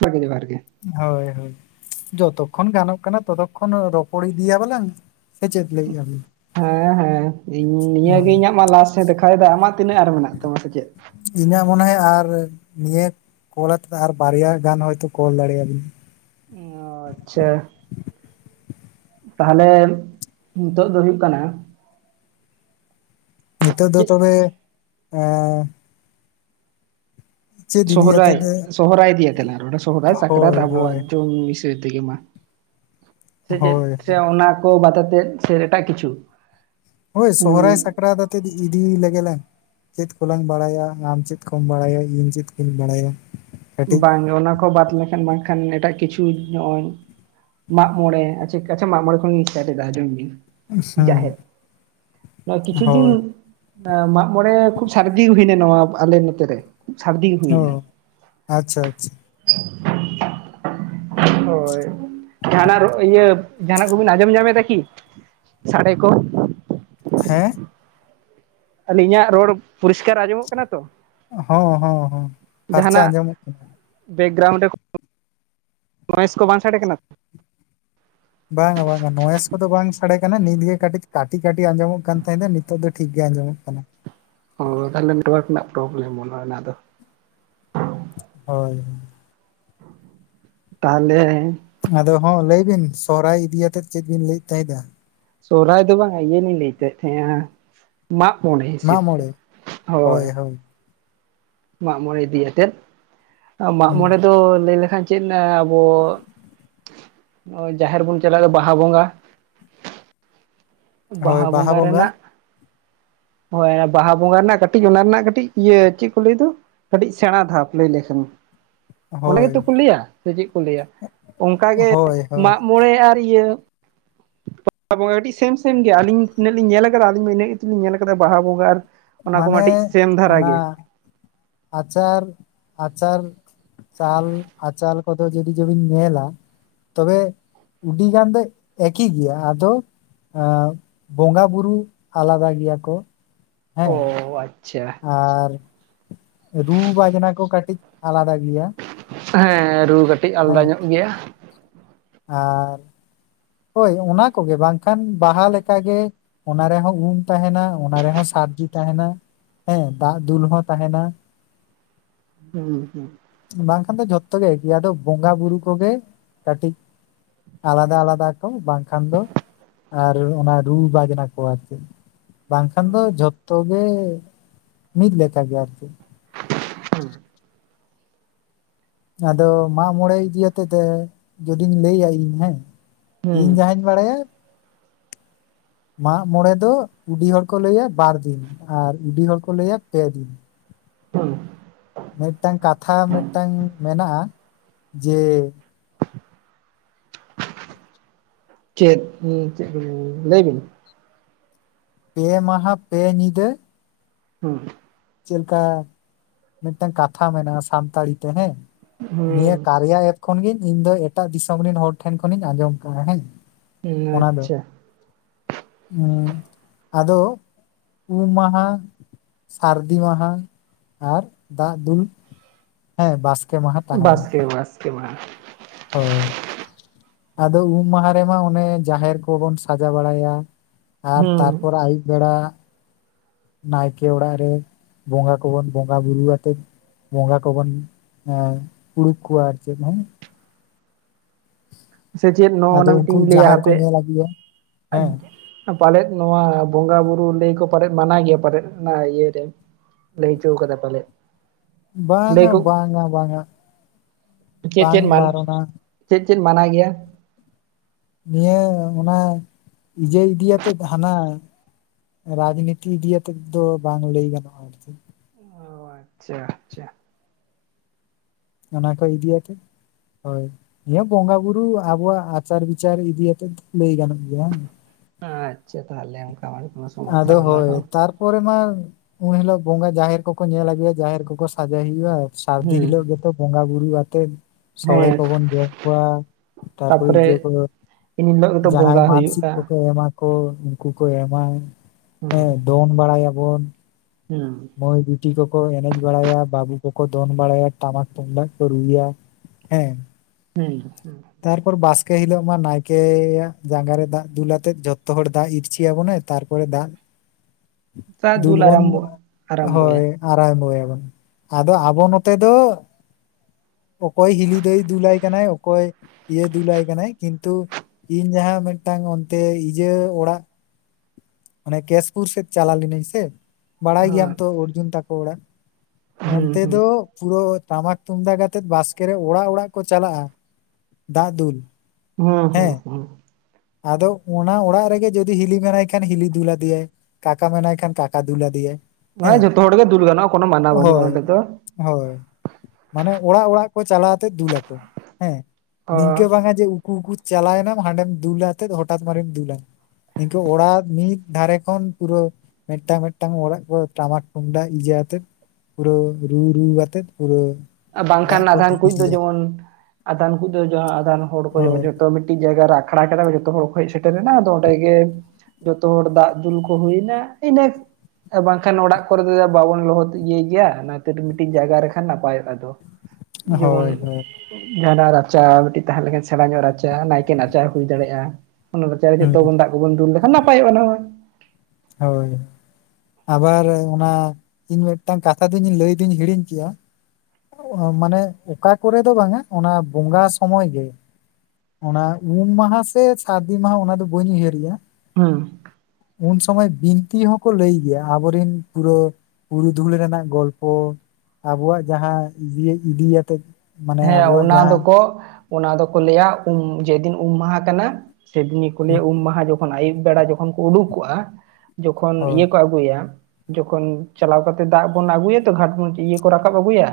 ᱵᱷᱟᱜᱮ ᱡᱚᱦᱟᱨ ᱜᱮ ᱦᱳᱭ ᱦᱳᱭ ᱡᱚᱛᱚᱠᱷᱚᱱ ᱜᱟᱱᱚᱜ ᱠᱟᱱᱟ ᱛᱚᱛᱚᱠᱷᱚᱱ ᱨᱚᱯᱚᱲ ᱤᱫᱤᱭᱟ ᱵᱟᱞᱟᱝ ᱥᱮ ᱪᱮᱫ ᱞᱟᱹᱭ ᱜᱮᱭᱟ ᱵᱤᱱ ᱦᱮᱸ ᱦᱮᱸ ᱤᱧ ᱱᱤᱭᱟᱹ ᱜᱮ ᱦᱳᱭ ᱤᱧᱟᱹᱜ ᱢᱟ ᱞᱟᱥ ᱫᱮᱠᱷᱟᱣ ᱮᱫᱟ ᱟᱢᱟᱜ ᱛᱤᱱᱟᱹᱜ ᱟᱨ ᱢᱮᱱᱟᱜ ᱛᱟᱢᱟ ᱥᱮ ᱪᱮᱫ ᱤᱧᱟᱹᱜ ᱢᱚᱱᱮ ᱦᱚᱭᱚᱜᱼᱟ ᱟᱨ ᱱᱤᱭᱟᱹ ᱯᱳᱨᱮᱛᱮ ᱟᱨ ᱵᱟᱨᱭᱟ ᱜᱟᱱ ᱦᱚᱭᱛᱳ ᱠᱚᱞ ᱫᱟᱲᱮᱭᱟ ᱵᱤᱱᱟ ᱚᱸ ᱟᱪᱪᱷᱟ ᱛᱟᱦᱚᱞᱮ ᱱᱤᱛᱚᱜ ᱫᱚ ᱦᱩᱭᱩᱜ ᱠᱟᱱᱟ ᱱᱤᱛᱳᱜ ᱫᱚ ᱪᱮᱫ ᱛᱚᱵᱮ ᱮᱸ ᱪᱮᱫ ᱥᱚᱨᱦᱟᱭ ᱤᱫᱤᱭᱟᱛᱮᱫ ᱥᱚᱨᱦᱟᱭ ᱫᱤᱭᱮ ᱛᱮᱞᱟᱝ ᱨᱚᱲᱟ ᱥᱚᱨᱦᱟᱭ ᱥᱟᱠᱨᱟᱛ ᱦᱳᱭ ᱦᱳᱭ ᱟᱵᱚᱣᱟᱜ ᱡᱚᱢᱼᱼ [unintelligible] ᱥᱮ ᱪᱮᱫ ᱦᱳᱭ ᱥᱮ ᱦᱳᱭ ᱚᱱᱟ ᱠᱚ ᱵᱟᱫᱟᱛᱮ ᱥᱮ ᱮᱴᱟᱜ ᱠᱤᱪᱷᱩᱼᱼ ᱦᱳᱭ ᱥᱚᱦᱨᱟᱭ ᱥᱟᱠᱨᱟᱛ ᱟᱛᱮ ᱤᱫᱤ ᱞᱮᱜᱮ ᱞᱟᱝ ᱪᱮᱫ ᱠᱚᱞᱟᱝ ᱵᱟᱲᱟᱭᱟ ᱟᱢ ᱪᱮᱫ ᱠᱚᱢ ᱵᱟᱲᱟᱭᱟ ᱤᱧ ᱪᱮᱫ ᱠᱚᱧ ᱵᱟᱲᱟᱭᱟ ᱠᱟᱹᱴᱤᱡ ᱵᱟᱝ ᱚᱱᱟ ᱠᱚ ᱵᱟᱫ ᱞᱮᱠᱷᱟᱱ ᱵᱟᱝ ᱠᱷᱟᱱ ᱮᱴᱟᱜ ᱠᱤᱪᱷᱩ ᱱᱚᱜᱼᱚᱭᱼᱼ ᱢᱟᱜ ᱢᱚᱬᱮ ᱟᱪᱪᱷᱟ ᱟᱪᱪᱷᱟ ᱢᱟᱜ ᱢᱚᱬᱮ ᱠᱷᱚᱱ ᱤᱧ ᱤᱥᱴᱟᱰ ᱫᱟ ᱟᱡᱚᱢ ᱵᱤᱱ ᱡᱟᱦᱮᱨ ᱦᱮᱸ ᱱᱚᱣᱟ ᱠᱤᱪᱷᱩ ᱫᱤᱱᱼᱼ ᱦᱳᱭ ᱢᱟᱜᱢᱚᱬᱮ ᱠᱚ ᱥᱟᱨᱫᱤ ᱦᱩᱭᱱᱟ ᱱᱚᱣᱟ ᱟᱞᱮ ᱱᱚᱛᱮ ᱨᱮ ᱠᱷᱩᱵ ᱥᱟᱹᱨᱫᱤ ᱦᱩᱭᱱᱟ ᱚ ᱟᱪᱪᱷᱟ ᱟᱪᱪᱷᱟᱼᱼ [unintelligible] ᱦᱳᱭ ᱡᱟᱦᱟᱱᱟ [unintelligible] ᱤᱭᱟᱹᱼᱼ ᱡᱟᱦᱟᱱᱟᱜ ᱠᱚᱵᱤᱱ ᱟᱸᱡᱚᱢ ᱧᱟᱢᱮ ᱫᱟᱠᱤ ᱥᱟᱰᱮ ᱠᱚ ᱦᱮᱸ ᱟᱹᱞᱤᱧ ᱤᱧᱟᱹᱜ ᱨᱚᱲᱼᱼ ᱯᱚᱨᱤᱥᱠᱟᱨ ᱟᱸᱡᱚᱢᱚᱜ ᱠᱟᱱᱟ ᱛᱚ? ᱦᱚᱸ ᱦᱚᱸ ᱦᱚᱸ ᱯᱷᱟᱨᱪᱟ ᱡᱟᱦᱟᱱᱟᱜ ᱟᱸᱡᱚᱢᱚᱜ ᱠᱟᱱᱟ ᱵᱮᱠᱜᱨᱟᱣᱩᱱᱰ ᱨᱮ ᱱᱚᱭᱮᱥ ᱠᱚ ᱵᱟᱝ ᱥᱟᱰᱮ ᱠᱟᱱᱟ ᱛᱚ? ᱵᱟᱝᱟ ᱵᱟᱝᱟ ᱱᱚᱭᱮᱥ ᱠᱚᱫᱚ ᱵᱟᱝ ᱥᱟᱰᱮ ᱠᱟᱱᱟ ᱱᱤᱛᱜᱮ ᱠᱟᱹᱴᱤᱡ, ᱠᱟᱹᱴᱤᱡ ᱠᱟᱹᱴᱤᱡ ᱟᱸᱡᱚᱢᱚᱜ ᱠᱟᱱ ᱛᱟᱦᱮᱸᱫᱟ ᱱᱤᱛ ᱱᱤᱛᱚᱜ ᱫᱚ ᱴᱷᱤᱠ ᱜᱮ ᱟᱸᱡᱚᱢᱚᱜ ᱠᱟᱱᱟ ᱾ ᱚᱻ ᱛᱟᱦᱟᱞᱮ ᱱᱮᱴᱣᱟᱨᱠ ᱨᱮᱱᱟᱜ ᱯᱨᱚᱵᱞᱮᱢ ᱚᱱᱟ ᱨᱮᱱᱟᱜ ᱫᱚ ᱾ ᱦᱳᱭ ᱦᱳᱭ ᱾ ᱛᱟᱦᱚᱞᱮ ᱟᱫᱚ ᱦᱚᱸ ᱞᱟᱹᱭ ᱵᱤᱱ ᱥᱚᱦᱚᱨᱟᱭ ᱤᱫᱤᱭᱟᱛᱮᱫ ᱪᱮᱫ ᱵᱤᱱ ᱞᱟᱹᱭᱮᱫ ᱛᱟᱦᱮᱸᱫᱟ? ᱥᱚᱦᱚᱨᱟᱭ ᱫᱚ ᱵᱟᱝ ᱤᱭᱟᱹ ᱞᱤᱧ ᱞᱟᱹᱭ ᱮᱫ ᱛᱟᱦᱮᱱᱟ ᱢᱟᱜ ᱢᱚᱬᱮ ᱦᱤᱥᱤᱫ ᱢᱟᱜ ᱛᱮ ᱢᱚᱬᱮ ᱦᱳᱭ ᱾ ᱢᱟᱜ ᱢᱚᱬᱮ ᱤᱫᱤᱠᱟᱛᱮᱫ ᱢᱟᱜ ᱦᱩᱸ ᱢᱚᱬᱮ ᱫᱚ ᱞᱟᱹᱭ ᱞᱮᱠᱷᱟᱱ ᱪᱮᱫ ᱟᱵᱚ ᱱᱚᱜᱼᱚᱭ ᱡᱟᱦᱮᱨ ᱵᱚᱱ ᱪᱟᱞᱟᱜᱼᱟ ᱵᱟᱦᱟ ᱵᱚᱸᱜᱟ ᱵᱟᱦᱟ ᱵᱚᱸᱜᱟ ᱨᱮᱱᱟᱜ ᱦᱳᱭ ᱚᱱᱟ ᱵᱟᱦᱟ ᱵᱚᱸᱜᱟ ᱨᱮᱱᱟᱜ ᱠᱟᱹᱴᱤᱡ ᱚᱱᱟ ᱨᱮᱱᱟᱜ ᱠᱟᱹᱴᱤᱡ ᱤᱭᱟᱹ ᱪᱮᱫ ᱠᱚ ᱞᱟᱹᱭ ᱫᱚ? ᱠᱟᱹᱴᱤᱡ ᱥᱮᱬᱟ ᱫᱷᱟᱯ ᱞᱟᱹᱭ ᱞᱮᱠᱷᱟᱱ ᱾ ᱚᱱᱰᱮ ᱦᱳᱭ ᱜᱮᱛᱚ ᱠᱩ ᱞᱟᱹᱭᱟ ᱥᱮ ᱪᱮᱫ ᱠᱚ ᱞᱟᱹᱭᱟ ᱚᱱᱠᱟᱜᱮ ᱦᱳᱭ ᱦᱳᱭ ᱢᱟᱜ ᱢᱚᱬᱮ ᱟᱨ ᱤᱭᱟᱹ [inaudible] ᱟᱹᱰᱤ ᱥᱮᱢ ᱥᱮᱱ ᱜᱮ ᱟᱞᱤᱧ ᱛᱤᱱᱟᱹᱜ ᱞᱤᱧ ᱧᱮᱞ ᱟᱠᱟᱫᱟ ᱟᱹᱞᱤᱧ ᱤᱱᱟᱹᱜ ᱜᱤᱛᱩ ᱞᱤᱧ ᱞᱮᱞ ᱟᱠᱟᱫᱟ ᱵᱟᱦᱟ ᱵᱚᱸᱜᱟ ᱟᱨ ᱚᱱᱟ ᱠᱚ ᱢᱟ ᱢᱟᱱᱮ ᱴᱤᱡ ᱥᱮᱢ ᱫᱷᱟᱨᱟ ᱚᱱᱟ ᱜᱮ ᱾ ᱟᱪᱟᱨ ᱟᱪᱟᱨ ᱪᱟᱞ ᱟᱪᱟᱞ ᱠᱚᱫᱚ ᱡᱩᱫᱤ ᱡᱩᱵᱤᱱ ᱧᱮᱞᱟ ᱛᱚᱵᱮ ᱩᱹᱰᱤᱜᱟᱱ ᱫᱚ ᱮᱠᱮ ᱜᱮᱭᱟ ᱟᱫᱚ ᱮᱻ ᱵᱚᱸᱜᱟ ᱵᱩᱨᱩ ᱟᱞᱟᱫᱟ ᱜᱮᱭᱟ ᱠᱚ ᱾ ᱚᱻ ᱟᱪᱪᱷᱟ ᱾ ᱟᱨ ᱨᱩ ᱵᱟᱡᱱᱟ ᱠᱚ ᱠᱟᱹᱴᱤᱡ ᱟᱞᱟᱫᱟ ᱜᱮᱭᱟ᱾ ᱦᱮᱸ ᱨᱩ ᱠᱟᱹᱴᱤᱡ ᱟᱞᱫᱟ ᱦᱮᱸ ᱧᱚᱜ ᱜᱮᱭᱟ ᱾ ᱟᱨ ᱦᱳᱭ ᱚᱱᱟ ᱠᱚᱜᱮ ᱵᱟᱝᱠᱷᱟᱱ ᱵᱟᱦᱟ ᱞᱮᱠᱟ ᱜᱮ ᱚᱱᱟ ᱨᱮᱦᱚᱸ ᱩᱢ ᱛᱟᱦᱮᱱᱟ ᱚᱱᱟ ᱨᱮᱦᱚᱸ ᱥᱟᱨᱫᱤ ᱛᱟᱦᱮᱱᱟ ᱾ ᱦᱮᱸ ᱫᱟᱜ ᱫᱩᱞ ᱦᱚᱸ ᱛᱟᱦᱮᱱᱟ ᱾ ᱦᱩᱸ ᱦᱩᱸ ᱾ ᱵᱟᱝᱠᱷᱟᱱ ᱫᱚ ᱡᱷᱚᱛᱚ ᱮᱠᱤᱜᱮ ᱟᱫᱚ ᱵᱚᱸᱜᱟ ᱵᱩᱨᱩ ᱠᱚᱜᱮ ᱠᱟᱹᱴᱤᱡ ᱟᱞᱟᱫᱟ ᱟᱞᱟᱫᱟ ᱵᱟᱝᱠᱷᱟᱱ ᱫᱚ ᱟᱨ ᱚᱱᱟ ᱨᱩ ᱵᱟᱡᱽᱱᱟ ᱠᱚ ᱟᱨ ᱪᱮᱫ ᱾ ᱵᱟᱝᱠᱷᱟᱱ ᱫᱚ ᱡᱷᱚᱛᱚ ᱜᱮ ᱢᱤᱫ ᱞᱮᱠᱟ ᱜᱮ ᱟᱨᱠᱤ‌ ᱾ ᱦᱩᱸ ᱾ ᱟᱫᱚ ᱢᱟᱜ-ᱢᱚᱬᱮ ᱤᱫᱤᱭᱟᱛᱮᱜ ᱛᱮ ᱡᱩᱫᱤᱧ ᱞᱟᱹᱭᱟ ᱤᱧ ᱦᱮᱸ ᱦᱩᱸ ᱤᱧ ᱡᱟᱦᱟᱸᱧ ᱵᱟᱲᱟᱭᱟ ᱾ [unintelligible] ᱢᱟᱜᱢᱚᱬᱮ ᱫᱚ ᱩᱰᱤ ᱦᱚᱲ ᱠᱚ ᱞᱟᱹᱭᱟ ᱵᱟᱨᱫᱤᱱ ᱟᱨ ᱚᱰᱤ ᱦᱚᱲ ᱠᱚ ᱞᱟᱹᱭᱟ ᱯᱮ ᱫᱤᱱ᱾ ᱦᱮᱸ ᱾ ᱢᱤᱫᱴᱟᱝ ᱠᱟᱛᱷᱟ ᱢᱤᱫᱴᱟᱝ ᱢᱮᱱᱟᱜᱼᱟ ᱡᱮ ᱪᱮᱫ ᱚᱸ ᱪᱮᱫ ᱠᱚ ᱞᱟᱹᱭᱟ ᱞᱟᱹᱭ ᱵᱤᱱ? ᱯᱮ ᱢᱟᱦᱟ ᱯᱮ ᱧᱤᱫᱟ ᱦᱩᱸ ᱾ ᱪᱮᱫ ᱞᱮᱠᱟ ᱢᱤᱫᱴᱟᱝ ᱠᱟᱛᱷᱟ ᱢᱮᱱᱟᱜᱼᱟ ᱥᱟᱱᱛᱟᱲᱤ ᱛᱮ ᱦᱮᱸ᱾ ᱦᱩᱸ ᱱᱤᱭᱟᱹ ᱠᱟᱨᱤᱭᱟ ᱮᱯ ᱠᱷᱚᱱ ᱜᱤ ᱤᱧ ᱫᱚ ᱮᱴᱟᱜ ᱫᱤᱥᱚᱢ ᱨᱮᱱ ᱦᱚᱲ ᱴᱷᱮᱱ ᱠᱷᱚᱱᱤᱧ ᱟᱸᱡᱚᱢ ᱟᱠᱟᱜᱼᱟ ᱦᱮᱸ ᱚᱱᱟ ᱫᱚ ᱾ ᱟᱪᱪᱷᱟ ᱦᱮᱸ ᱟᱫᱚ ᱩᱢ ᱢᱟᱦᱟ ᱥᱟᱨᱫᱤ ᱢᱟᱦᱟ ᱟᱨ ᱫᱟᱜ ᱫᱩᱞ ᱾ ᱦᱮᱸ ᱵᱟᱥᱠᱮ ᱢᱟᱦᱟ ᱾ ᱵᱟᱥᱠᱮ ᱵᱟᱥᱠᱮ ᱢᱟᱦᱟ ᱾ ᱦᱳᱭ ᱾ ᱟᱫᱚ ᱩᱢ ᱢᱟᱦᱟ ᱨᱮᱢᱟ ᱚᱱᱮ ᱡᱟᱦᱮᱨ ᱠᱚᱵᱚᱱ ᱥᱟᱡᱟᱣ ᱵᱟᱲᱟᱭᱟ ᱾ ᱟᱨ ᱦᱩᱸ ᱛᱟᱨᱯᱚᱨ ᱟᱹᱭᱩᱵ ᱵᱮᱲᱟ ᱱᱟᱭᱠᱮ ᱚᱲᱟᱜ ᱨᱮ ᱵᱚᱸᱜᱟ ᱠᱚᱵᱚᱱ ᱵᱚᱸᱜᱟ ᱵᱩᱨᱩ ᱟᱛᱮᱜ ᱵᱚᱸᱜᱟ ᱠᱚᱵᱚᱱ ᱩᱲᱩᱠ ᱠᱚᱣᱟ ᱟᱨ ᱪᱮᱫ ᱦᱮᱸ ᱾ ᱥᱮ ᱪᱮᱫ ᱱᱚᱜ ᱟᱫᱚ ᱚᱱᱟ ᱩᱱᱠᱩ ᱢᱤᱫᱴᱮᱡᱧ ᱞᱟᱹᱭᱟ ᱦᱟᱯᱮ [unintelligible] ᱦᱮᱸ ᱯᱟᱞᱮᱫ ᱱᱚᱣᱟ ᱵᱚᱸᱜᱟ ᱵᱩᱨᱩ ᱞᱟᱹᱭ ᱠᱚ ᱯᱟᱞᱮᱫ ᱢᱟᱱᱟᱣ ᱜᱮᱭᱟ ᱯᱟᱞᱮᱫ ᱚᱱᱟ ᱤᱭᱟᱹ ᱨᱮ ᱾ ᱞᱟᱹᱭ ᱪᱚ ᱠᱟᱫᱟ ᱯᱟᱞᱮᱫ ᱾ ᱵᱟᱝᱼᱟ, ᱵᱟᱝᱼᱟ ᱵᱟᱝᱼᱟ, ᱪᱮᱫ ᱵᱟᱝ ᱪᱮᱫ ᱢᱟᱱ ᱵᱟᱨᱚᱱᱟ ᱾ ᱪᱮᱫ ᱪᱮᱫ ᱢᱟᱱᱟ ᱜᱮᱭᱟ? ᱱᱤᱭᱟᱹ ᱚᱱᱟ ᱤᱭᱟᱹ ᱤᱫᱤ ᱟᱛᱮᱫ ᱦᱟᱱᱟ ᱨᱟᱡᱽᱱᱤᱛᱤ ᱤᱫᱤᱭᱟ ᱛᱮᱫ ᱫᱚ ᱵᱟᱝ ᱞᱟᱹᱭ ᱜᱟᱱᱚᱜᱼᱟ ᱟᱨᱠᱤ᱾ ᱚ ᱟᱪᱪᱷᱟ, ᱟᱪᱪᱷᱟ ᱾ ᱚᱱᱟ ᱠᱚ ᱤᱫᱤ ᱟᱛᱮᱜ ᱾ ᱦᱳᱭ ᱱᱤᱭᱟᱹ ᱵᱚᱸᱜᱟ ᱵᱩᱨᱩ ᱟᱵᱚᱣᱟᱜ ᱟᱪᱟᱨ ᱵᱤᱪᱟᱨ ᱤᱫᱤ ᱟᱛᱮᱫ ᱫᱚ ᱞᱟᱹᱭ ᱜᱟᱱᱚᱜ ᱜᱮᱭᱟ ᱾ ᱟᱪᱪᱷᱟ ᱛᱟᱦᱚᱞᱮ ᱚᱱᱠᱟ [inaudible] ᱟᱫᱚ ᱵᱟᱹᱱᱩᱜᱼᱟ ᱦᱳᱭ ᱛᱟᱨ ᱯᱚᱨᱮ ᱢᱟ ᱩᱱ ᱦᱤᱞᱳᱜ ᱵᱚᱸᱜᱟ ᱡᱟᱦᱮᱨ ᱠᱚᱠᱚ ᱧᱮᱞ ᱟᱹᱜᱩᱭᱟ, ᱡᱟᱦᱮᱨ ᱠᱚᱠᱚ ᱥᱟᱡᱟᱭ ᱦᱩᱭᱩᱜᱼᱟ᱾ ᱥᱟᱹᱨᱫᱤ ᱦᱩᱸ ᱦᱤᱞᱳᱜ ᱜᱮᱛᱚ ᱵᱚᱸᱜᱟ ᱵᱩᱨᱩ ᱟᱛᱮᱫ ᱥᱚᱲᱮ ᱦᱮᱸ ᱠᱚᱵᱚᱱ ᱡᱚᱢ ᱠᱚᱣᱟ ᱛᱟᱨᱯᱚᱨᱮ ᱛᱟᱯᱚᱨᱮ ᱤᱭᱟᱹ ᱠᱚ ᱮᱱ ᱦᱤᱞᱳᱜ ᱜᱮᱛᱚ ᱡᱟᱦᱟᱸᱭ ᱵᱚᱸᱜᱟ ᱢᱟᱱᱥᱤᱠ ᱦᱩᱭᱩᱜᱼᱟ ᱠᱚᱠᱚ ᱮᱢᱟ ᱠᱚ ᱩᱱᱠᱩ ᱠᱚ ᱮᱢᱟ ᱾ ᱦᱮᱸ ᱫᱚᱱ ᱵᱟᱲᱟᱭ ᱟᱵᱚᱱ ᱾ ᱦᱩᱸ ᱾ ᱢᱟᱹᱭ ᱵᱤᱴᱤ ᱠᱚᱠᱚ ᱮᱱᱮᱡ ᱵᱟᱲᱟᱭᱟ, ᱵᱟᱹᱵᱩ ᱠᱚᱠᱚ ᱫᱚᱱ ᱵᱟᱲᱟᱭᱟ ᱴᱟᱢᱟᱠ ᱛᱩᱢᱫᱟᱜ ᱠᱚ ᱨᱩᱭᱟ᱾ ᱦᱮᱸ ᱾ ᱦᱩᱸ, ᱦᱩᱸ᱾ ᱛᱟᱨᱯᱚᱨ ᱵᱟᱥᱠᱮ ᱦᱤᱞᱳᱜ ᱢᱟ ᱱᱟᱭᱠᱮᱭᱟᱜ ᱡᱟᱸᱜᱟ ᱨᱮ ᱫᱟᱜ ᱫᱩᱞ ᱟᱛᱮᱜ ᱡᱷᱚᱛᱚ ᱦᱚᱲ ᱫᱟᱜ ᱤᱨᱪᱤ ᱟᱵᱚᱱᱟᱜ ᱾ ᱛᱟᱨᱯᱚᱨᱮ ᱫᱟᱜ ᱫᱟᱜ ᱫᱩᱞ ᱟᱨᱟᱢᱵᱚ ᱟᱜ ᱟᱨᱟᱢᱵᱚᱭᱟ ᱟᱨᱟᱢᱵᱚᱭ ᱟᱵᱚᱱ ᱟᱫᱚ ᱟᱵᱚ ᱱᱚᱛᱮ ᱫᱚ ᱚᱠᱚᱭ ᱦᱤᱞᱤ ᱫᱟᱹᱭ ᱫᱩᱞᱟᱭ ᱠᱟᱱᱟᱭ, ᱚᱠᱚᱭ ᱤᱭᱟᱹ ᱫᱩᱞᱟᱭ ᱠᱟᱱᱟᱭ ᱠᱤᱱᱛᱩ ᱤᱧ ᱡᱟᱦᱟᱸ ᱢᱤᱫᱴᱟᱝ ᱚᱱᱛᱮ ᱤᱭᱟᱹ ᱚᱲᱟᱜ ᱢᱟᱱᱮ ᱠᱮᱥᱯᱩᱨ ᱥᱮᱫ ᱪᱟᱞᱟᱣ ᱞᱮᱱᱟᱹᱧ ᱥᱮ ᱵᱟᱲᱟᱭ ᱜᱮᱭᱟᱢ ᱦᱮᱸ ᱛᱚ ᱚᱨᱡᱩᱱ ᱛᱟᱠᱚ ᱚᱲᱟᱜ, ᱦᱩᱸ ᱚᱱᱛᱮ ᱦᱩᱸ ᱫᱚ ᱯᱩᱨᱟᱹ ᱴᱟᱢᱟᱠ ᱛᱩᱢᱫᱟᱜ ᱠᱟᱛᱮᱜ ᱵᱟᱥᱠᱮ ᱨᱮ ᱚᱲᱟᱜ, ᱚᱲᱟᱜ ᱠᱚ ᱪᱟᱞᱟᱜᱼᱟ᱾ ᱫᱟᱜ ᱫᱩᱞ ᱦᱩᱸ ᱦᱩᱸ ᱦᱮᱸ ᱦᱩᱸ ᱾ ᱟᱫᱚ ᱚᱱᱟ ᱚᱲᱟᱜ ᱨᱮᱜᱮ ᱡᱚᱫᱤ ᱦᱤᱞᱤ ᱢᱮᱱᱟᱭ ᱠᱷᱟᱱ ᱦᱤᱞᱤ ᱫᱩᱞ ᱟᱫᱮᱭᱟᱭ ᱾ ᱠᱟᱠᱟ ᱢᱮᱱᱟᱭ ᱠᱷᱟᱱ ᱠᱟᱠᱟ ᱫᱩᱞ ᱟᱫᱤᱭᱟ. ᱾ ᱢᱟᱱᱮ ᱡᱷᱚᱛᱚ ᱦᱚᱲ ᱜᱮ ᱫᱩᱞ ᱜᱟᱱᱚᱜᱼᱟ ᱠᱚᱱᱳ ᱢᱟᱱᱟ ᱵᱟᱹᱱᱩᱜ-ᱟ ᱦᱳᱭ ᱚᱸᱰᱮ ᱫᱚ᱾ ᱦᱳᱭ, ᱢᱟᱱᱮ ᱚᱲᱟᱜ ᱚᱲᱟᱜ ᱠᱚ ᱪᱟᱞᱟᱣ ᱟᱛᱮᱜ ᱫᱩᱞᱟᱠᱚ᱾ ᱦᱮᱸ, ᱱᱤᱝᱠᱟᱹ ᱚ ᱵᱟᱝᱟ ᱡᱮ ᱩᱠᱩ ᱩᱠᱩ ᱪᱟᱞᱟᱣ ᱮᱱᱟᱢ ᱦᱟᱸᱰᱮᱢ ᱫᱩᱞ ᱟᱛᱮᱫ ᱦᱚᱴᱟᱛ ᱢᱟᱨᱤᱢ ᱫᱩᱞᱟ ᱱᱤᱝᱠᱟᱹ ᱚᱲᱟᱜ ᱢᱤᱫ ᱫᱷᱟᱨᱮ ᱠᱷᱚᱱ ᱯᱩᱨᱟᱹ ᱢᱤᱫᱴᱟᱝ ᱢᱤᱫᱴᱟᱝ ᱚᱲᱟᱜ ᱠᱚ ᱴᱟᱢᱟᱠ ᱴᱩᱢᱰᱟᱜ ᱤᱭᱟᱹ ᱟᱛᱮᱫ ᱯᱩᱨᱟᱹ ᱨᱩ ᱨᱩᱭᱟᱛᱮᱫ ᱯᱩᱨᱟᱹ ᱟ ᱫᱟᱜ ᱵᱟᱝᱠᱷᱟᱱ ᱠᱚ ᱟᱫᱷᱟᱱ ᱫᱩᱞ ᱠᱩᱡ ᱫᱚ ᱤᱫᱤᱭᱟ ᱡᱮᱢᱚᱱ ᱟᱫᱷᱟᱱ ᱠᱩᱡᱫᱚ ᱡᱚ ᱟᱫᱷᱟᱱ ᱦᱚᱲ ᱠᱚ ᱡᱚᱱ ᱦᱳᱭ ᱡᱷᱚᱛᱚ ᱢᱤᱫᱴᱤᱡ ᱡᱟᱭᱜᱟ ᱟᱠ ᱟᱠᱷᱲᱟ ᱠᱮᱫᱟ ᱠᱚ ᱡᱷᱚᱛᱚ ᱦᱚᱲ ᱠᱚ ᱦᱮᱡ ᱥᱮᱴᱮᱨ ᱮᱱᱟ ᱟᱫᱚ ᱚᱸᱰᱮ ᱜᱮ ᱡᱚᱛᱚ ᱦᱚᱲ ᱫᱟᱜ ᱫᱩᱞ ᱠᱚ ᱦᱩᱭᱱᱟ ᱤᱱᱟᱹ ᱵᱟᱝᱠᱷᱟᱱ ᱚᱲᱟᱜ ᱠᱚᱨᱮ ᱫᱚ ᱵᱟᱵᱚᱱ ᱞᱚᱦᱚᱫ ᱤᱭᱟᱹᱭ ᱜᱮᱭᱟ ᱚᱱᱟ ᱠᱷᱟᱹᱤᱨ ᱢᱤᱫᱴᱤᱡ ᱡᱟᱭᱜᱟ ᱨᱮᱠᱷᱟᱱ ᱱᱟᱯᱟᱭᱚᱜᱼᱟ᱾ ᱫᱚ ᱡᱮᱢᱚᱱ ᱦᱳᱭ ᱦᱳᱭ ᱡᱟᱦᱟᱱᱟᱜ ᱨᱟᱪᱟ ᱢᱤᱫᱴᱤᱡ ᱛᱟᱦᱮᱸ ᱞᱮᱠᱷᱟᱱ ᱥᱮᱬᱟ ᱧᱚᱜ ᱨᱟᱪᱟ ᱱᱟᱭᱠᱮ ᱱᱟᱪᱟ ᱨᱮ ᱦᱩᱭ ᱫᱟᱲᱮᱭᱟᱜᱼᱟ᱾ ᱚᱱᱟ ᱨᱟᱪᱟ ᱨᱮ ᱦᱩᱸ ᱡᱷᱚᱛᱚ ᱵᱚᱱ ᱫᱟᱜ ᱠᱚᱵᱚᱱ ᱫᱩᱞ ᱞᱮᱠᱷᱟᱱ ᱱᱟᱯᱟᱭᱚᱜᱼᱟ ᱚᱱᱟ ᱢᱟ᱾ ᱦᱳᱭ, ᱟᱵᱟᱨ ᱚᱱᱟ ᱤᱧ ᱢᱤᱫᱴᱟᱝ ᱠᱟᱛᱷᱟ ᱫᱩᱧ ᱞᱟᱹᱭ ᱫᱩᱧ ᱦᱤᱲᱤᱧ ᱠᱮᱜᱼᱟ᱾ ᱚ ᱢᱟᱱᱮ ᱚᱠᱟ ᱠᱚᱨᱮ ᱫᱚ ᱵᱟᱝᱟ ᱚᱱᱟ ᱵᱚᱸᱜᱟ ᱥᱚᱢᱚᱭ ᱜᱮ ᱾ ᱚᱱᱟ ᱩᱢ ᱢᱟᱦᱟ ᱥᱮ ᱥᱟᱨᱫᱤ ᱢᱟᱦᱟ ᱚᱱᱟ ᱫᱚ ᱵᱟᱹᱧ ᱩᱭᱦᱟᱹᱨ ᱮᱭᱟ ᱾ ᱦᱩᱸ ᱾ ᱩᱱ ᱥᱚᱢᱚᱭ ᱵᱤᱱᱛᱤ ᱦᱚᱸᱠᱚ ᱞᱟᱹᱭ ᱜᱮᱭᱟ ᱟᱵᱚᱨᱮᱱ ᱯᱩᱨᱟᱹ ᱯᱩᱨᱩᱫᱷᱩᱞᱹ ᱨᱮᱱᱟᱜ ᱜᱚᱞᱯᱚ ᱟᱵᱚᱣᱟᱜ ᱡᱟᱦᱟᱸ ᱤᱭᱟ ᱤᱫᱤᱟᱛᱮᱫ ᱦᱮᱸ ᱚᱱᱟ ᱫᱚᱠᱚ ᱚᱱᱟ ᱫᱚᱠᱚ ᱞᱟᱹᱭᱟ ᱩᱢ, ᱡᱮᱫᱤᱱ ᱩᱢ ᱢᱟᱦᱟ ᱠᱟᱱᱟ ᱥᱮᱫᱤᱱ ᱜᱮᱠᱚ ᱞᱟᱹᱭᱟ ᱦᱩᱸ ᱩᱢ ᱢᱟᱦᱟ ᱡᱚ ᱠᱷᱚᱱ ᱟᱹᱭᱩᱵ ᱵᱮᱲᱟ ᱡᱚᱠᱷᱚᱱ ᱠᱚ ᱩᱰᱩᱠᱚᱜᱼᱟ ᱡᱚᱠᱷᱚᱱ ᱤᱭᱟᱹ ᱦᱳᱭ ᱠᱚ ᱟᱹᱜᱩᱭᱟ ᱡᱚᱠᱷᱚᱱ ᱪᱟᱞᱟᱣ ᱠᱟᱛᱮ ᱫᱟᱜ ᱵᱚᱱ ᱟᱹᱜᱩᱭᱟ ᱛᱚ ᱜᱷᱟᱴ ᱵᱚᱱ ᱤᱭᱟᱹ ᱠᱚ ᱨᱟᱠᱟᱵ ᱟᱹᱜᱩᱭᱟ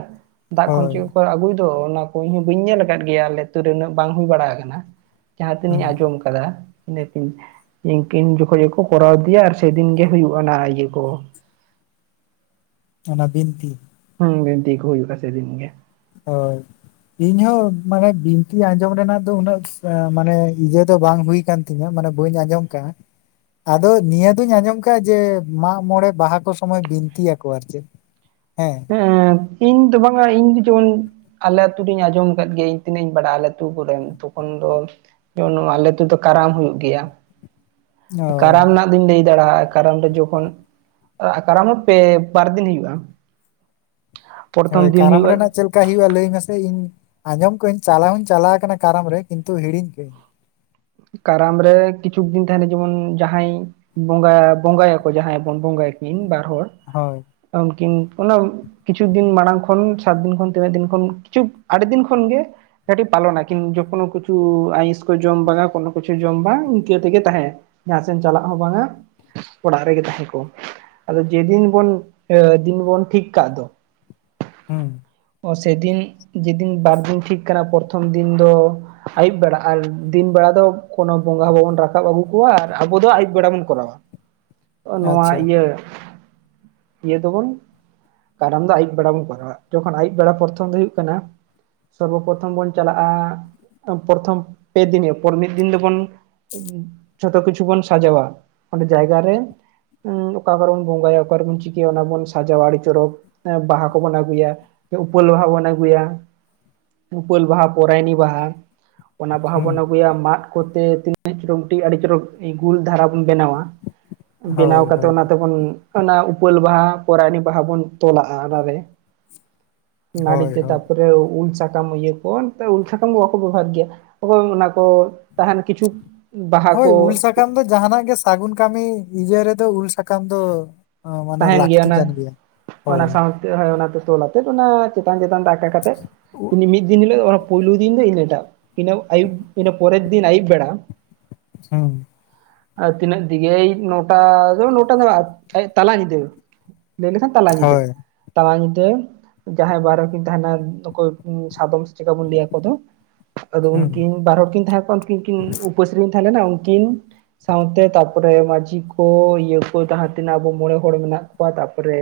ᱫᱟᱜ ᱠᱷᱚᱱ ᱦᱳᱭ ᱪᱮᱫ ᱠᱚ ᱟᱹᱜᱩᱭ ᱫᱚ ᱚᱱᱟ ᱠᱚ ᱤᱧ ᱦᱚᱸ ᱵᱟᱹᱧ ᱧᱮᱞ ᱟᱠᱟᱫ ᱜᱮᱭᱟ, ᱟᱞᱮ ᱟᱛᱩ ᱨᱮ ᱩᱱᱟᱹᱜ ᱵᱟᱝ ᱦᱩᱭ ᱵᱟᱲᱟ ᱟᱠᱟᱱᱟ ᱾ ᱡᱟᱦᱟᱸ ᱛᱤᱱᱟᱹᱜ ᱦᱩᱸ ᱤᱧ ᱟᱸᱡᱚᱢ ᱟᱠᱟᱫᱟ, ᱤᱱᱟᱹᱠᱤᱱ ᱤᱝᱠᱤᱱ ᱡᱚᱠᱷᱚᱡ ᱜᱮᱠᱚ ᱠᱚᱨᱟᱣ ᱤᱫᱤᱭᱟ ᱟᱨ ᱥᱮᱫᱤᱱ ᱜᱮ ᱦᱩᱭᱩᱜᱼᱟ ᱚᱱᱟ ᱤᱭᱟᱹ ᱠᱚ ᱾ ᱚᱱᱟ ᱵᱤᱱᱛᱤ ᱾ ᱦᱩᱸ, ᱵᱤᱱᱛᱤ ᱠᱚ ᱦᱩᱭᱩᱜᱼᱟ ᱥᱮᱫᱤᱱ ᱜᱮ ᱾ ᱦᱳᱭ ᱾ ᱤᱧᱦᱚ ᱢᱟᱱᱮ ᱵᱤᱱᱛᱤ ᱟᱸᱡᱚᱢ ᱨᱮᱱᱟᱜ ᱫᱚ ᱩᱱᱟᱹᱜ ᱢᱟᱱᱮ ᱤᱭᱟᱹ ᱫᱚ ᱵᱟᱝ ᱦᱩᱭ ᱠᱟᱱ ᱛᱤᱧᱟᱹ, ᱢᱟᱱᱮ ᱵᱟᱹᱧ ᱟᱸᱡᱚᱢ ᱠᱟᱜᱼᱟ ᱾ ᱟᱫᱚ ᱱᱤᱭᱟᱹ ᱫᱩᱧ ᱟᱸᱡᱚᱢ ᱟᱠᱟᱜᱼᱟ ᱡᱮ ᱢᱟᱜ ᱢᱚᱬᱮ ᱵᱟᱦᱟ ᱠᱚ ᱥᱚᱢᱚᱭ ᱵᱤᱱᱛᱤᱭᱟᱠᱚ ᱟᱨ ᱪᱮᱫ ᱾ ᱦᱮᱸ ᱾ ᱦᱮᱸ, ᱤᱧ ᱫᱚ ᱵᱟᱝᱟ ᱤᱧ ᱫᱚ ᱡᱮᱢᱚᱱ ᱟᱞᱮ ᱟᱛᱩ ᱨᱮᱧ ᱟᱸᱡᱚᱢ ᱟᱠᱟᱫ ᱜᱮ ᱤᱧ ᱛᱤᱱᱟᱹᱜ ᱤᱧ ᱵᱟᱲᱟᱜ ᱟᱞᱮ ᱟᱹᱛᱩ ᱠᱚᱨᱮ ᱛᱚᱠᱷᱚᱱ ᱫᱚ ᱡᱮᱢᱚᱱ ᱱᱚᱣᱟ ᱟᱞᱮ ᱟᱛᱩ ᱫᱚ ᱠᱟᱨᱟᱢ ᱦᱩᱭᱩᱜ ᱜᱮᱭᱟ, ᱚ ᱠᱟᱨᱟᱢ ᱨᱮᱱᱟᱜ ᱫᱚᱧ ᱞᱟᱹᱭ ᱫᱟᱲᱟᱭᱟᱜᱼᱟ, ᱠᱟᱨᱟᱢ ᱫᱚ ᱡᱚᱠᱷᱚᱱ ᱠᱟᱨᱟᱢ ᱦᱚᱸ ᱯᱮ ᱵᱟᱨ ᱫᱤᱱ ᱦᱩᱭᱩᱜᱼᱟ ᱾ ᱯᱨᱚᱛᱷᱚᱢ ᱫᱤᱱ ᱦᱩᱭᱩᱜᱼᱟ ᱠᱟ ᱦᱩᱭᱩᱜᱼᱟ ᱞᱟᱹᱭ ᱢᱮᱥᱮ ᱤᱧ ᱟᱸᱡᱚᱢ ᱠᱟᱜ ᱟᱹᱧ ᱪᱟᱞᱟᱣ ᱦᱚᱸᱧ ᱪᱟᱞᱟᱣ ᱠᱟᱱᱟ ᱠᱟᱱᱟ ᱠᱟᱨᱟᱢ ᱨᱮ ᱠᱤᱱᱛᱩ ᱦᱤᱲᱤᱧ ᱠᱟᱹᱜᱼᱟᱹᱧ ᱾ ᱠᱟᱨᱟᱢ ᱨᱮ ᱠᱤᱪᱷᱩ ᱵᱤᱱ ᱛᱟᱦᱮᱱᱟ ᱡᱮᱢᱚᱱ ᱡᱟᱦᱟᱸᱭ ᱵᱚᱸᱜᱟ ᱵᱚᱸᱜᱟ ᱭᱟᱠᱚ ᱡᱟᱦᱟᱸᱭ ᱵᱚᱱ ᱵᱚᱸᱜᱟᱭᱠᱤᱱ ᱵᱟᱨ ᱦᱚᱲ᱾ ᱦᱳᱭ᱾ ᱟᱢ ᱠᱤᱱ ᱚᱱᱟ᱾ ᱠᱤᱪᱷᱩ ᱫᱤᱱ ᱢᱟᱲᱟᱝ ᱠᱷᱚᱱ ᱥᱟᱛ ᱫᱤᱱ ᱠᱷᱚᱱ ᱛᱤᱱᱟᱹᱜ ᱫᱤᱱ ᱠᱷᱚᱱ ᱠᱤᱪᱷᱩ ᱟᱹᱰᱤ ᱫᱤᱱ ᱠᱷᱚᱱ ᱜᱮ᱾ ᱥᱮᱴ ᱯᱟᱞᱚᱱᱟ ᱠᱤᱱᱛᱩ ᱡᱚᱠᱷᱳ ᱠᱤᱪᱩ ᱟᱭᱤᱥᱠᱚ ᱡᱚᱢ ᱵᱟᱜᱟᱱ᱾ ᱠᱚᱱᱳ ᱠᱤᱪᱷᱩ ᱡᱚᱢ ᱵᱟᱝ ᱤᱱᱠᱟᱹ ᱛᱮᱜᱮ ᱛᱟᱦᱮᱸ ᱡᱟᱦᱟᱸ ᱥᱮᱫ ᱪᱟᱞᱟᱜ ᱦᱚᱸ ᱵᱟᱝᱟ᱾ ᱚᱲᱟᱜ ᱨᱮᱜᱮ ᱛᱟᱦᱮᱸ ᱠᱚᱜ᱾ ᱟᱫᱚ ᱡᱮ ᱫᱤᱱ ᱵᱚᱱ ᱫᱤᱱ ᱵᱚᱱ ᱴᱷᱤᱠ ᱠᱟᱜ ᱫᱚ᱾ ᱦᱩᱸ᱾ ᱚ ᱥᱮ ᱫᱤᱱ᱾ ᱡᱮᱫᱤᱱ ᱵᱟᱨᱫᱤᱱ ᱴᱷᱤᱠ ᱠᱟᱱᱟ ᱯᱚᱛᱷᱚᱢ ᱫᱤᱱ ᱫᱚ ᱟᱹᱭᱩᱵ ᱵᱮᱲᱟ ᱟᱨ ᱫᱤᱱ ᱵᱮᱲᱟ ᱫᱚ᱾ ᱠᱚᱱᱳ ᱵᱚᱸᱜᱟ ᱵᱟᱵᱚᱱ ᱨᱟᱠᱟᱵ ᱟᱹᱜᱩ ᱠᱚᱣᱟ ᱟᱨ ᱟᱵᱚ ᱫᱚ ᱟᱹᱭᱩᱵ ᱵᱮᱲᱟ ᱵᱚᱱ ᱠᱚᱨᱟᱣᱟ᱾ ᱱᱚᱣᱟ ᱟᱪᱪᱷᱟ ᱤᱭᱟᱹ ᱤᱭᱟᱹ ᱫᱚᱵᱚᱱ᱾ ᱠᱟᱨᱚᱱ ᱫᱚ ᱟᱹᱭᱩᱵ ᱵᱮᱲᱟ ᱵᱚᱱ ᱠᱚᱨᱟᱣᱟ ᱡᱚᱠᱷᱚᱱ ᱟᱹᱭᱩᱵ ᱵᱮᱲᱟ ᱯᱨᱛᱷᱚᱢ ᱫᱚ ᱦᱩᱭᱩᱜ ᱠᱟᱱᱟ᱾ ᱥᱚᱨᱵᱚ ᱯᱨᱚᱛᱷᱚᱢ ᱵᱚᱱ ᱪᱟᱞᱟᱜᱼᱟ ᱯᱨᱚᱛᱷᱚᱢ ᱯᱮ ᱫᱤᱱᱯᱚᱨ ᱢᱤᱫ ᱫᱤᱱ ᱫᱚᱵᱚᱱ᱾ ᱡᱷᱚᱛᱚ ᱠᱤᱪᱷᱩ ᱵᱚᱱ ᱥᱟᱡᱟᱣᱟ ᱚᱰᱮ ᱡᱟᱭᱜᱟ ᱨᱮ᱾ ᱚᱠᱟᱨᱮᱵᱚᱱ ᱵᱚᱸᱜᱟᱭᱟ ᱚᱠᱟᱨᱵᱚᱱ ᱪᱤᱠᱟᱹᱭᱟ ᱚᱱᱟ ᱵᱚᱱ ᱥᱟᱡᱟᱣᱟ ᱟᱹᱰᱤ ᱪᱚᱨᱚᱠ ᱵᱟᱦᱟ ᱠᱚᱵᱚᱱ ᱟᱹᱜᱩᱭᱟ᱾ ᱩᱯᱟᱹᱞ ᱵᱟᱦᱟ ᱵᱚᱱ ᱟᱹᱜᱩᱭᱟ ᱩᱯᱟᱹᱞ ᱵᱟᱦᱟ ᱯᱚᱨᱟᱭᱱᱤ ᱵᱟᱦᱟ᱾ ᱚᱱᱟ ᱵᱟᱦᱟ ᱦᱩᱸ ᱵᱚᱱ ᱟᱹᱜᱩᱭᱟ ᱢᱟᱜ᱾ ᱛᱤᱱᱟᱹᱜ ᱪᱚᱨᱚᱠ ᱢᱤᱫ ᱟᱹᱰᱤ ᱪᱚᱨᱚᱠ ᱜᱩᱞ ᱫᱷᱟᱨᱟ ᱵᱚᱱ ᱵᱮᱱᱟᱣᱟ ᱵᱮᱱᱟᱣ ᱦᱳᱭ ᱠᱟᱛᱮ ᱦᱳᱭ ᱚᱱᱟ᱾ ᱵᱚᱱ ᱚᱱᱟ ᱩᱯᱟᱹᱞ ᱵᱟᱦᱟ ᱯᱚᱨᱟᱱᱤ ᱵᱟᱦᱟ ᱵᱚᱱ ᱛᱚᱞᱟᱜᱼᱟ ᱚᱱᱟᱨᱮ᱾ ᱦᱳᱭ ᱱᱟᱲᱤᱛᱮ ᱦᱳᱭ ᱛᱟᱨᱯᱚᱨᱮ ᱩᱞ ᱥᱟᱠᱟᱢ ᱤᱭᱟᱹ᱾ ᱩᱞ ᱥᱟᱠᱟᱢ ᱵᱟᱠᱚ ᱵᱮᱵᱚᱦᱟᱨ ᱜᱮᱭᱟ ᱚᱠᱚᱭ ᱚᱱᱟ ᱠᱚ ᱛᱟᱦᱮᱱ ᱠᱤᱪᱷᱩ᱾ ᱵᱟᱦᱟ ᱦᱳᱭ ᱠᱚ ᱩᱞ ᱥᱟᱠᱟᱢ ᱫᱚ ᱡᱟᱦᱱᱟᱜ ᱜᱮ ᱥᱟᱹᱜᱩᱱ ᱠᱟᱹᱢᱤ ᱤᱭᱟᱹ ᱨᱮᱫᱚ ᱩᱞ ᱥᱟᱠᱟᱢ ᱫᱚ᱾ ᱢᱟᱱᱮ ᱛᱟᱦᱮᱱ ᱞᱟᱹᱠᱛᱤ ᱚᱱᱟ ᱠᱟᱱ ᱜᱮᱭᱟ ᱦᱳᱭ᱾ ᱚᱱᱟ ᱛᱚᱞᱟᱛᱮᱫ ᱚᱱᱟ ᱪᱮᱛᱟᱱ ᱪᱮᱛᱟᱱ ᱫᱟᱠᱟ ᱟᱠᱟ ᱠᱟᱛᱮᱫ ᱢᱤᱫ ᱫᱤᱱ ᱦᱤᱞᱳᱜ᱾ ᱯᱩᱭᱞᱩ ᱫᱤᱱ ᱫᱚ ᱤᱱᱟᱹᱴᱟᱜ ᱤᱱᱟᱹ ᱟᱭᱩᱵ ᱫᱚ ᱤᱱᱟᱹ ᱯᱚᱨᱮᱨ ᱫᱤᱱ ᱟᱭᱩᱵ ᱵᱮᱲᱟ᱾ [inaudible] ᱟᱨ ᱛᱤᱱᱟᱹᱜ ᱫᱤᱜᱮ ᱱᱚᱴᱟ ᱫᱚ ᱱᱚᱴᱟ ᱫᱚ᱾ ᱛᱟᱞᱟ ᱧᱤᱫᱟᱹ ᱞᱟᱹᱭ ᱞᱮᱠᱷᱟᱱ ᱛᱟᱞᱟ ᱧᱤᱫᱟᱹ ᱦᱳᱭ ᱛᱟᱞᱟ ᱧᱤᱫᱟᱹ᱾ ᱡᱟᱦᱟᱸᱭ ᱵᱟᱨᱦᱚᱲ ᱠᱤᱱ ᱛᱟᱦᱮᱱᱟ ᱚᱠᱚᱭ ᱥᱟᱫᱚᱢ ᱥᱮ ᱪᱤᱠᱟ ᱵᱚᱱ ᱞᱟᱹᱭ ᱟᱠᱚ ᱫᱚ᱾ ᱟᱫᱚ ᱦᱩᱸ ᱩᱱᱠᱤᱱ ᱵᱟᱨ ᱦᱚᱲ ᱠᱤᱱ ᱛᱟᱦᱮᱸ ᱠᱚᱜ ᱩᱱᱠᱤᱱ ᱠᱤᱱ ᱩᱯᱟᱹᱥ ᱨᱮ ᱠᱤᱱ ᱛᱟᱦᱮᱸᱞᱮᱱᱟ ᱩᱱᱠᱤᱱ᱾ ᱥᱟᱶᱛᱮ ᱛᱟᱯᱚᱨᱮ ᱢᱟᱹᱡᱷᱤ ᱠᱚ ᱤᱭᱟᱹ ᱠᱚ ᱡᱟᱦᱟᱸ ᱛᱤᱱᱟᱹᱜ? ᱟᱵᱚ ᱢᱚᱬᱮ ᱦᱚᱲ ᱢᱮᱱᱟᱜ ᱠᱚᱣᱟ ᱛᱟᱯᱚᱨᱮ᱾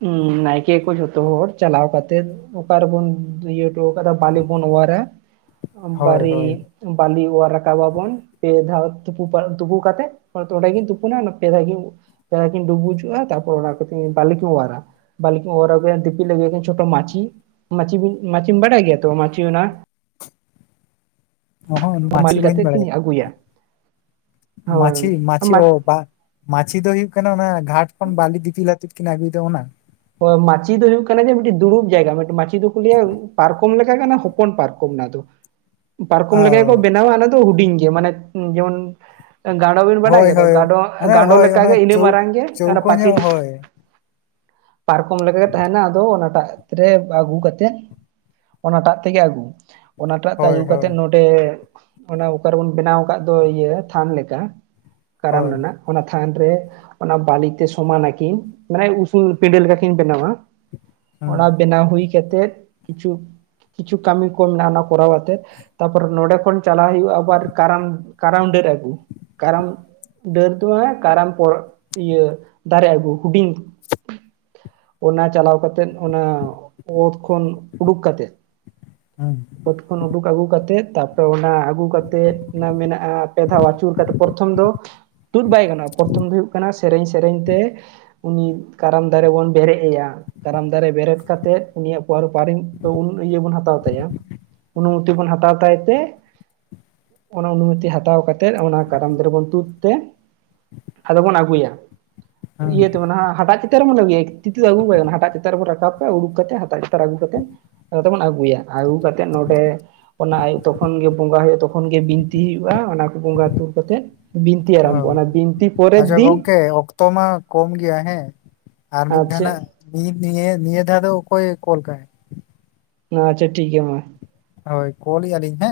ᱦᱩᱸ ᱱᱟᱭᱠᱮ ᱠᱚ ᱡᱷᱚᱛᱚ ᱦᱚᱲ ᱪᱟᱞᱟᱣ ᱠᱟᱛᱮᱜ ᱫᱚ᱾ ᱚᱠᱟᱨᱮᱵᱚᱱ ᱤᱭᱟᱹ ᱚᱴᱚ ᱟᱠᱟᱫᱟ ᱵᱟᱞᱤ ᱵᱚᱱ ᱚᱣᱟᱨ-ᱟ ᱦᱳᱭ ᱵᱟᱨᱤ? ᱦᱳᱭ ᱵᱟᱞᱤ ᱚᱣᱟᱨ ᱨᱟᱠᱟᱵ ᱟᱵᱚᱱ ᱯᱮ ᱫᱷᱟᱣ ᱛᱩᱯᱩ ᱛᱩᱯᱩ ᱠᱟᱛᱮᱜ᱾ ᱚᱸᱰᱮ ᱠᱤᱱ ᱛᱩᱯᱩᱱᱟ ᱯᱮᱫᱷᱟ ᱠᱤᱱ ᱯᱮᱫᱷᱟᱠᱤᱱ ᱰᱩᱵᱩᱡᱚᱜ-ᱟ ᱛᱟᱨᱯᱚᱨ ᱚᱱᱟ ᱠᱚᱛᱮ ᱵᱟᱹᱞᱤ ᱠᱤᱱ ᱚᱣᱟᱨᱟ᱾ ᱵᱟᱞᱤ ᱠᱤᱱ ᱚᱣᱟᱨ ᱟᱹᱜᱩᱭᱟ ᱫᱤᱯᱤᱞ ᱟᱹᱜᱩᱭᱟᱠᱤᱱ ᱪᱷᱳᱴᱳ ᱢᱟᱹᱪᱤ᱾ ᱢᱟᱹᱪᱤᱢ ᱵᱤᱱ ᱢᱪᱤᱢ ᱵᱟᱰᱟᱭ ᱜᱮᱭᱟ ᱛ ᱢᱟᱹᱪᱤ ᱚᱱᱟ? ᱚᱦᱚᱸ ᱦᱟᱢᱟᱞ ᱢᱟᱹᱪᱷᱤ ᱠᱟᱛᱮ ᱠᱤᱱ ᱟᱹᱜᱩᱭᱟ᱾ ᱦᱳᱭ ᱢᱟᱹᱪᱤ ᱢᱟᱹᱪᱤ ᱚ ᱦᱳᱭ ᱵᱟ᱾ ᱢᱟᱹᱪᱤ ᱫᱚ ᱦᱩᱭᱩᱜ ᱠᱟᱱᱟ ᱚᱱᱟ ᱜᱷᱟᱴ ᱠᱷᱚᱱ ᱵᱟᱞᱤ ᱫᱤᱯᱤᱞ ᱟᱛᱮᱫ ᱠᱤᱱ ᱟᱹᱜᱩᱭ ᱫᱚ ᱚᱱᱟ᱾ ᱢᱟᱹᱪᱤ ᱫᱚ ᱦᱩᱭᱩᱜ ᱠᱟᱱᱟ ᱡᱮ ᱢᱤᱫᱴᱤᱡ ᱫᱩᱲᱩᱵ ᱡᱟᱭᱜᱟ ᱢᱤᱫᱴ ᱢᱟᱪᱤ ᱫᱚᱠᱚ ᱞᱟᱹᱭᱟ ᱯᱟᱨᱠᱚᱢ ᱞᱮᱠᱟ ᱠᱟᱱᱟ ᱦᱚᱯᱚᱱ ᱯᱟᱨᱠᱚᱢ ᱚᱱᱟ ᱫᱚ᱾ ᱯᱟᱨᱠᱚᱢ ᱞᱮᱠᱟ ᱜᱮᱠᱚ ᱚ ᱵᱮᱱᱟᱣᱟ ᱚᱱᱟ ᱫᱚ ᱦᱩᱰᱤᱧ ᱜᱮ ᱢᱟᱱᱮ ᱡᱮᱢᱚᱱ ᱜ᱾ ᱟᱵᱤᱱ ᱵᱟᱰᱟᱭ ᱦᱳᱭ ᱜᱮᱫᱚ ᱦᱳᱭ ᱜᱟᱸᱰᱳ ᱟᱜ ᱢᱟᱱᱮ ᱜᱟᱸᱰᱚ ᱦᱳᱭ ᱞᱮᱠᱟ ᱚᱱᱟ ᱜᱮ ᱤᱱᱟᱹ ᱪᱳ ᱢᱟᱨᱟᱝ ᱜᱮ ᱚᱱᱟ ᱪᱳᱣᱠᱳ ᱯᱟᱪᱤᱼᱼ ᱧᱚᱜ ᱦᱳᱭ ᱯᱟᱨᱠᱚᱢ ᱞᱮᱠᱟ ᱜᱮ ᱛᱟᱦᱮᱱᱟ ᱟᱫᱚ ᱚᱱᱟᱴᱟᱜ ᱨᱮ ᱟᱹᱜᱩ ᱠᱟᱛᱮᱫ ᱚᱱᱟᱴᱟᱜ ᱛᱮᱜᱮ ᱟᱹᱜᱩ ᱚᱱᱟᱴᱟᱜ ᱛᱮ ᱦᱳᱭ ᱟᱹᱜᱩ ᱦᱳᱭ ᱠᱟᱛᱮᱫ ᱱᱚᱼᱼ ᱛᱮ ᱚᱱᱟ ᱚᱠᱟ ᱨᱮᱵᱚᱱ ᱵᱮᱱᱟᱣ ᱟᱠᱟᱫ ᱫᱚ ᱤᱭᱟᱹ ᱛᱷᱟᱱ ᱞᱮᱠᱟ ᱠᱟᱨᱟᱢ ᱦᱳᱭ ᱨᱮᱱᱟᱜᱼᱼ ᱚᱱᱟ ᱛᱷᱟᱱ ᱨᱮ ᱚᱱᱟ ᱵᱟᱞᱤ ᱛᱮ ᱥᱚᱢᱟᱱ ᱟᱠᱤᱱ ᱢᱟᱱᱮ ᱩᱥᱩᱞᱼᱼ ᱯᱤᱰᱟᱹ ᱞᱮᱠᱟ ᱠᱤᱱ ᱵᱮᱱᱟᱣ-ᱟ ᱦᱩᱸ ᱚᱱᱟ ᱵᱮᱱᱟᱣ ᱦᱩᱭ ᱠᱟᱛᱮᱫ ᱠᱤᱪᱷᱩᱼᱼ ᱠᱤᱪᱷᱩ ᱠᱟᱹᱢᱤ ᱠᱚ ᱢᱮᱱᱟᱜᱼᱟ ᱚᱱᱟ ᱠᱚᱨᱟᱣ ᱟᱛᱮᱼᱼ ᱛᱟᱨᱯᱚᱨ ᱱᱚᱰᱮ ᱠᱷᱚᱱ ᱪᱟᱞᱟᱣ ᱦᱩᱭᱩᱜᱼᱟ ᱟᱵᱟᱨ ᱠᱟᱨᱟᱢ ᱠᱟᱨᱟᱢ ᱰᱟᱹᱨ ᱟᱹᱜᱩ ᱠᱟᱨᱟᱢᱼᱼ ᱰᱟᱹᱨ ᱫᱚ ᱦᱟᱸᱜ ᱠᱟᱨᱟᱢ ᱯᱚᱨ ᱤᱭᱟᱹ ᱫᱟᱨᱮ ᱟᱹᱜᱩ ᱦᱩᱰᱤᱧᱼᱼ ᱚᱱᱟ ᱪᱟᱞᱟᱣ ᱠᱟᱛᱮᱫ ᱚᱱᱟ ᱚᱛ ᱠᱷᱚᱱ ᱩᱰᱩᱠ ᱠᱟᱛᱮᱫ ᱦᱩᱸ ᱚᱛ ᱠᱷᱚᱱ ᱩᱰᱩᱠ ᱟᱹᱜᱩ ᱠᱟᱛᱮᱜ ᱛᱟᱯᱚᱨ ᱚᱱᱟ ᱟᱹᱜᱩ ᱠᱟᱛᱮᱜ ᱚᱱᱟ ᱢᱮᱱᱟᱜᱼᱟ ᱯᱮ ᱫᱷᱟᱣ ᱟᱹᱪᱩᱨ ᱠᱟᱛᱮ ᱯᱨᱚᱛᱷᱚᱢ ᱫᱚ ᱛᱩᱫ ᱵᱟᱭ ᱜᱟᱱᱚᱜᱼᱟ ᱯᱨᱚᱛᱷᱚᱢ ᱫᱚ ᱦᱩᱭᱩᱜ ᱠᱟᱱᱟ ᱥᱮᱨᱮᱧ ᱥᱮᱨᱮᱧ ᱛᱮ ᱩᱱᱤ ᱠᱟᱨᱟᱢᱼᱼ ᱫᱟᱨᱮ ᱵᱚᱱ ᱵᱮᱨᱮᱫ ᱮᱭᱟ ᱠᱟᱨᱟᱢ ᱫᱟᱨᱮ ᱵᱮᱨᱮᱫ ᱠᱟᱛᱮᱫ ᱩᱱᱤᱭᱟᱜ ᱯᱚᱨ ᱯᱟᱨᱤᱢ ᱫᱚ ᱩᱱ ᱤᱭᱟᱹ ᱵᱚᱱ ᱦᱟᱛᱟᱣ ᱛᱟᱭᱟ ᱚᱱᱩᱢᱩᱛᱤ ᱵᱚᱱ ᱦᱟᱛᱟᱣ ᱛᱟᱭ ᱛᱮ ᱚᱱᱟ ᱚᱱᱩᱢᱩᱛᱤ ᱦᱟᱛᱟᱣ ᱠᱟᱛᱮᱫ ᱚᱱᱟ ᱠᱟᱨᱟᱢ ᱫᱟᱨᱮ ᱵᱚᱱ ᱛᱩᱫ ᱛᱮᱼᱼ ᱟᱫᱚ ᱵᱚᱱ ᱟᱹᱜᱩᱭᱟ ᱦᱩᱸ ᱤᱭᱟᱹ ᱛᱮ [unintelligible] ᱦᱟᱴᱟᱜᱼᱼ ᱪᱮᱛᱟᱨ ᱨᱮ ᱵᱚᱱ ᱟᱹᱜᱩᱭᱟ ᱛᱤ ᱛᱮ ᱟᱹᱜᱩ ᱵᱟᱭ ᱜᱟᱱᱚᱜᱼᱟ ᱦᱟᱴᱟᱜ ᱪᱮᱛᱟᱱ ᱨᱮᱵᱚ ᱨᱟᱠᱟᱵ ᱯᱮ ᱩᱰᱩᱠ ᱠᱟᱛᱮ ᱦᱟᱴᱟᱜ ᱪᱮᱛᱟᱱ ᱟᱹᱜᱩ ᱠᱟᱛᱮᱫᱼᱼ [unintelligible] ᱵᱚᱱ ᱟᱹᱜᱩᱭᱟ ᱟᱹᱜᱩ ᱠᱟᱛᱮᱫ ᱱᱚᱰᱮᱼᱼ ᱚᱱᱟ ᱟᱭᱩᱵ ᱛᱚᱠᱷᱚᱱ ᱜᱮ ᱵᱚᱸᱜᱟ ᱦᱳᱭᱳᱜ ᱛᱚᱠᱷᱚᱱ ᱜᱮ ᱵᱤᱱᱛᱤ ᱦᱩᱭᱩᱜᱼᱟ ᱚᱱᱟ ᱠᱚ ᱵᱚᱸᱜᱟ ᱛᱩᱫ ᱠᱟᱛᱮᱜᱼᱼ ᱵᱤᱱᱛᱤ ᱟᱨᱟᱢᱵᱚᱜ-ᱟ ᱦᱳᱭ ᱚᱱᱟ ᱵᱤᱱᱛᱤ ᱯᱚᱨᱮᱨ ᱟᱪᱪᱷᱟ ᱫᱤᱱᱼᱼ ᱜᱚᱝᱠᱮ ᱚᱠᱛᱚ ᱢᱟ ᱠᱚᱢ ᱜᱮᱭᱟ ᱦᱮᱸ ᱟᱨ ᱢᱤᱫ ᱫᱷᱟᱣ ᱱᱟᱜ ᱱᱤ ᱱᱤᱭᱟᱹ ᱱᱤᱭᱟᱹ ᱫᱷᱟᱣ ᱫᱚ ᱚᱠᱚᱭ ᱠᱚᱞ ᱠᱟᱜ-ᱟᱭ ᱱᱚᱣᱟ ᱟᱪᱪᱷᱟ ᱴᱷᱤᱠ ᱜᱮᱭᱟ ᱢᱟ ᱦᱳᱭ ᱠᱚᱞ ᱮᱜ-ᱟ ᱞᱤᱧ ᱦᱮᱸ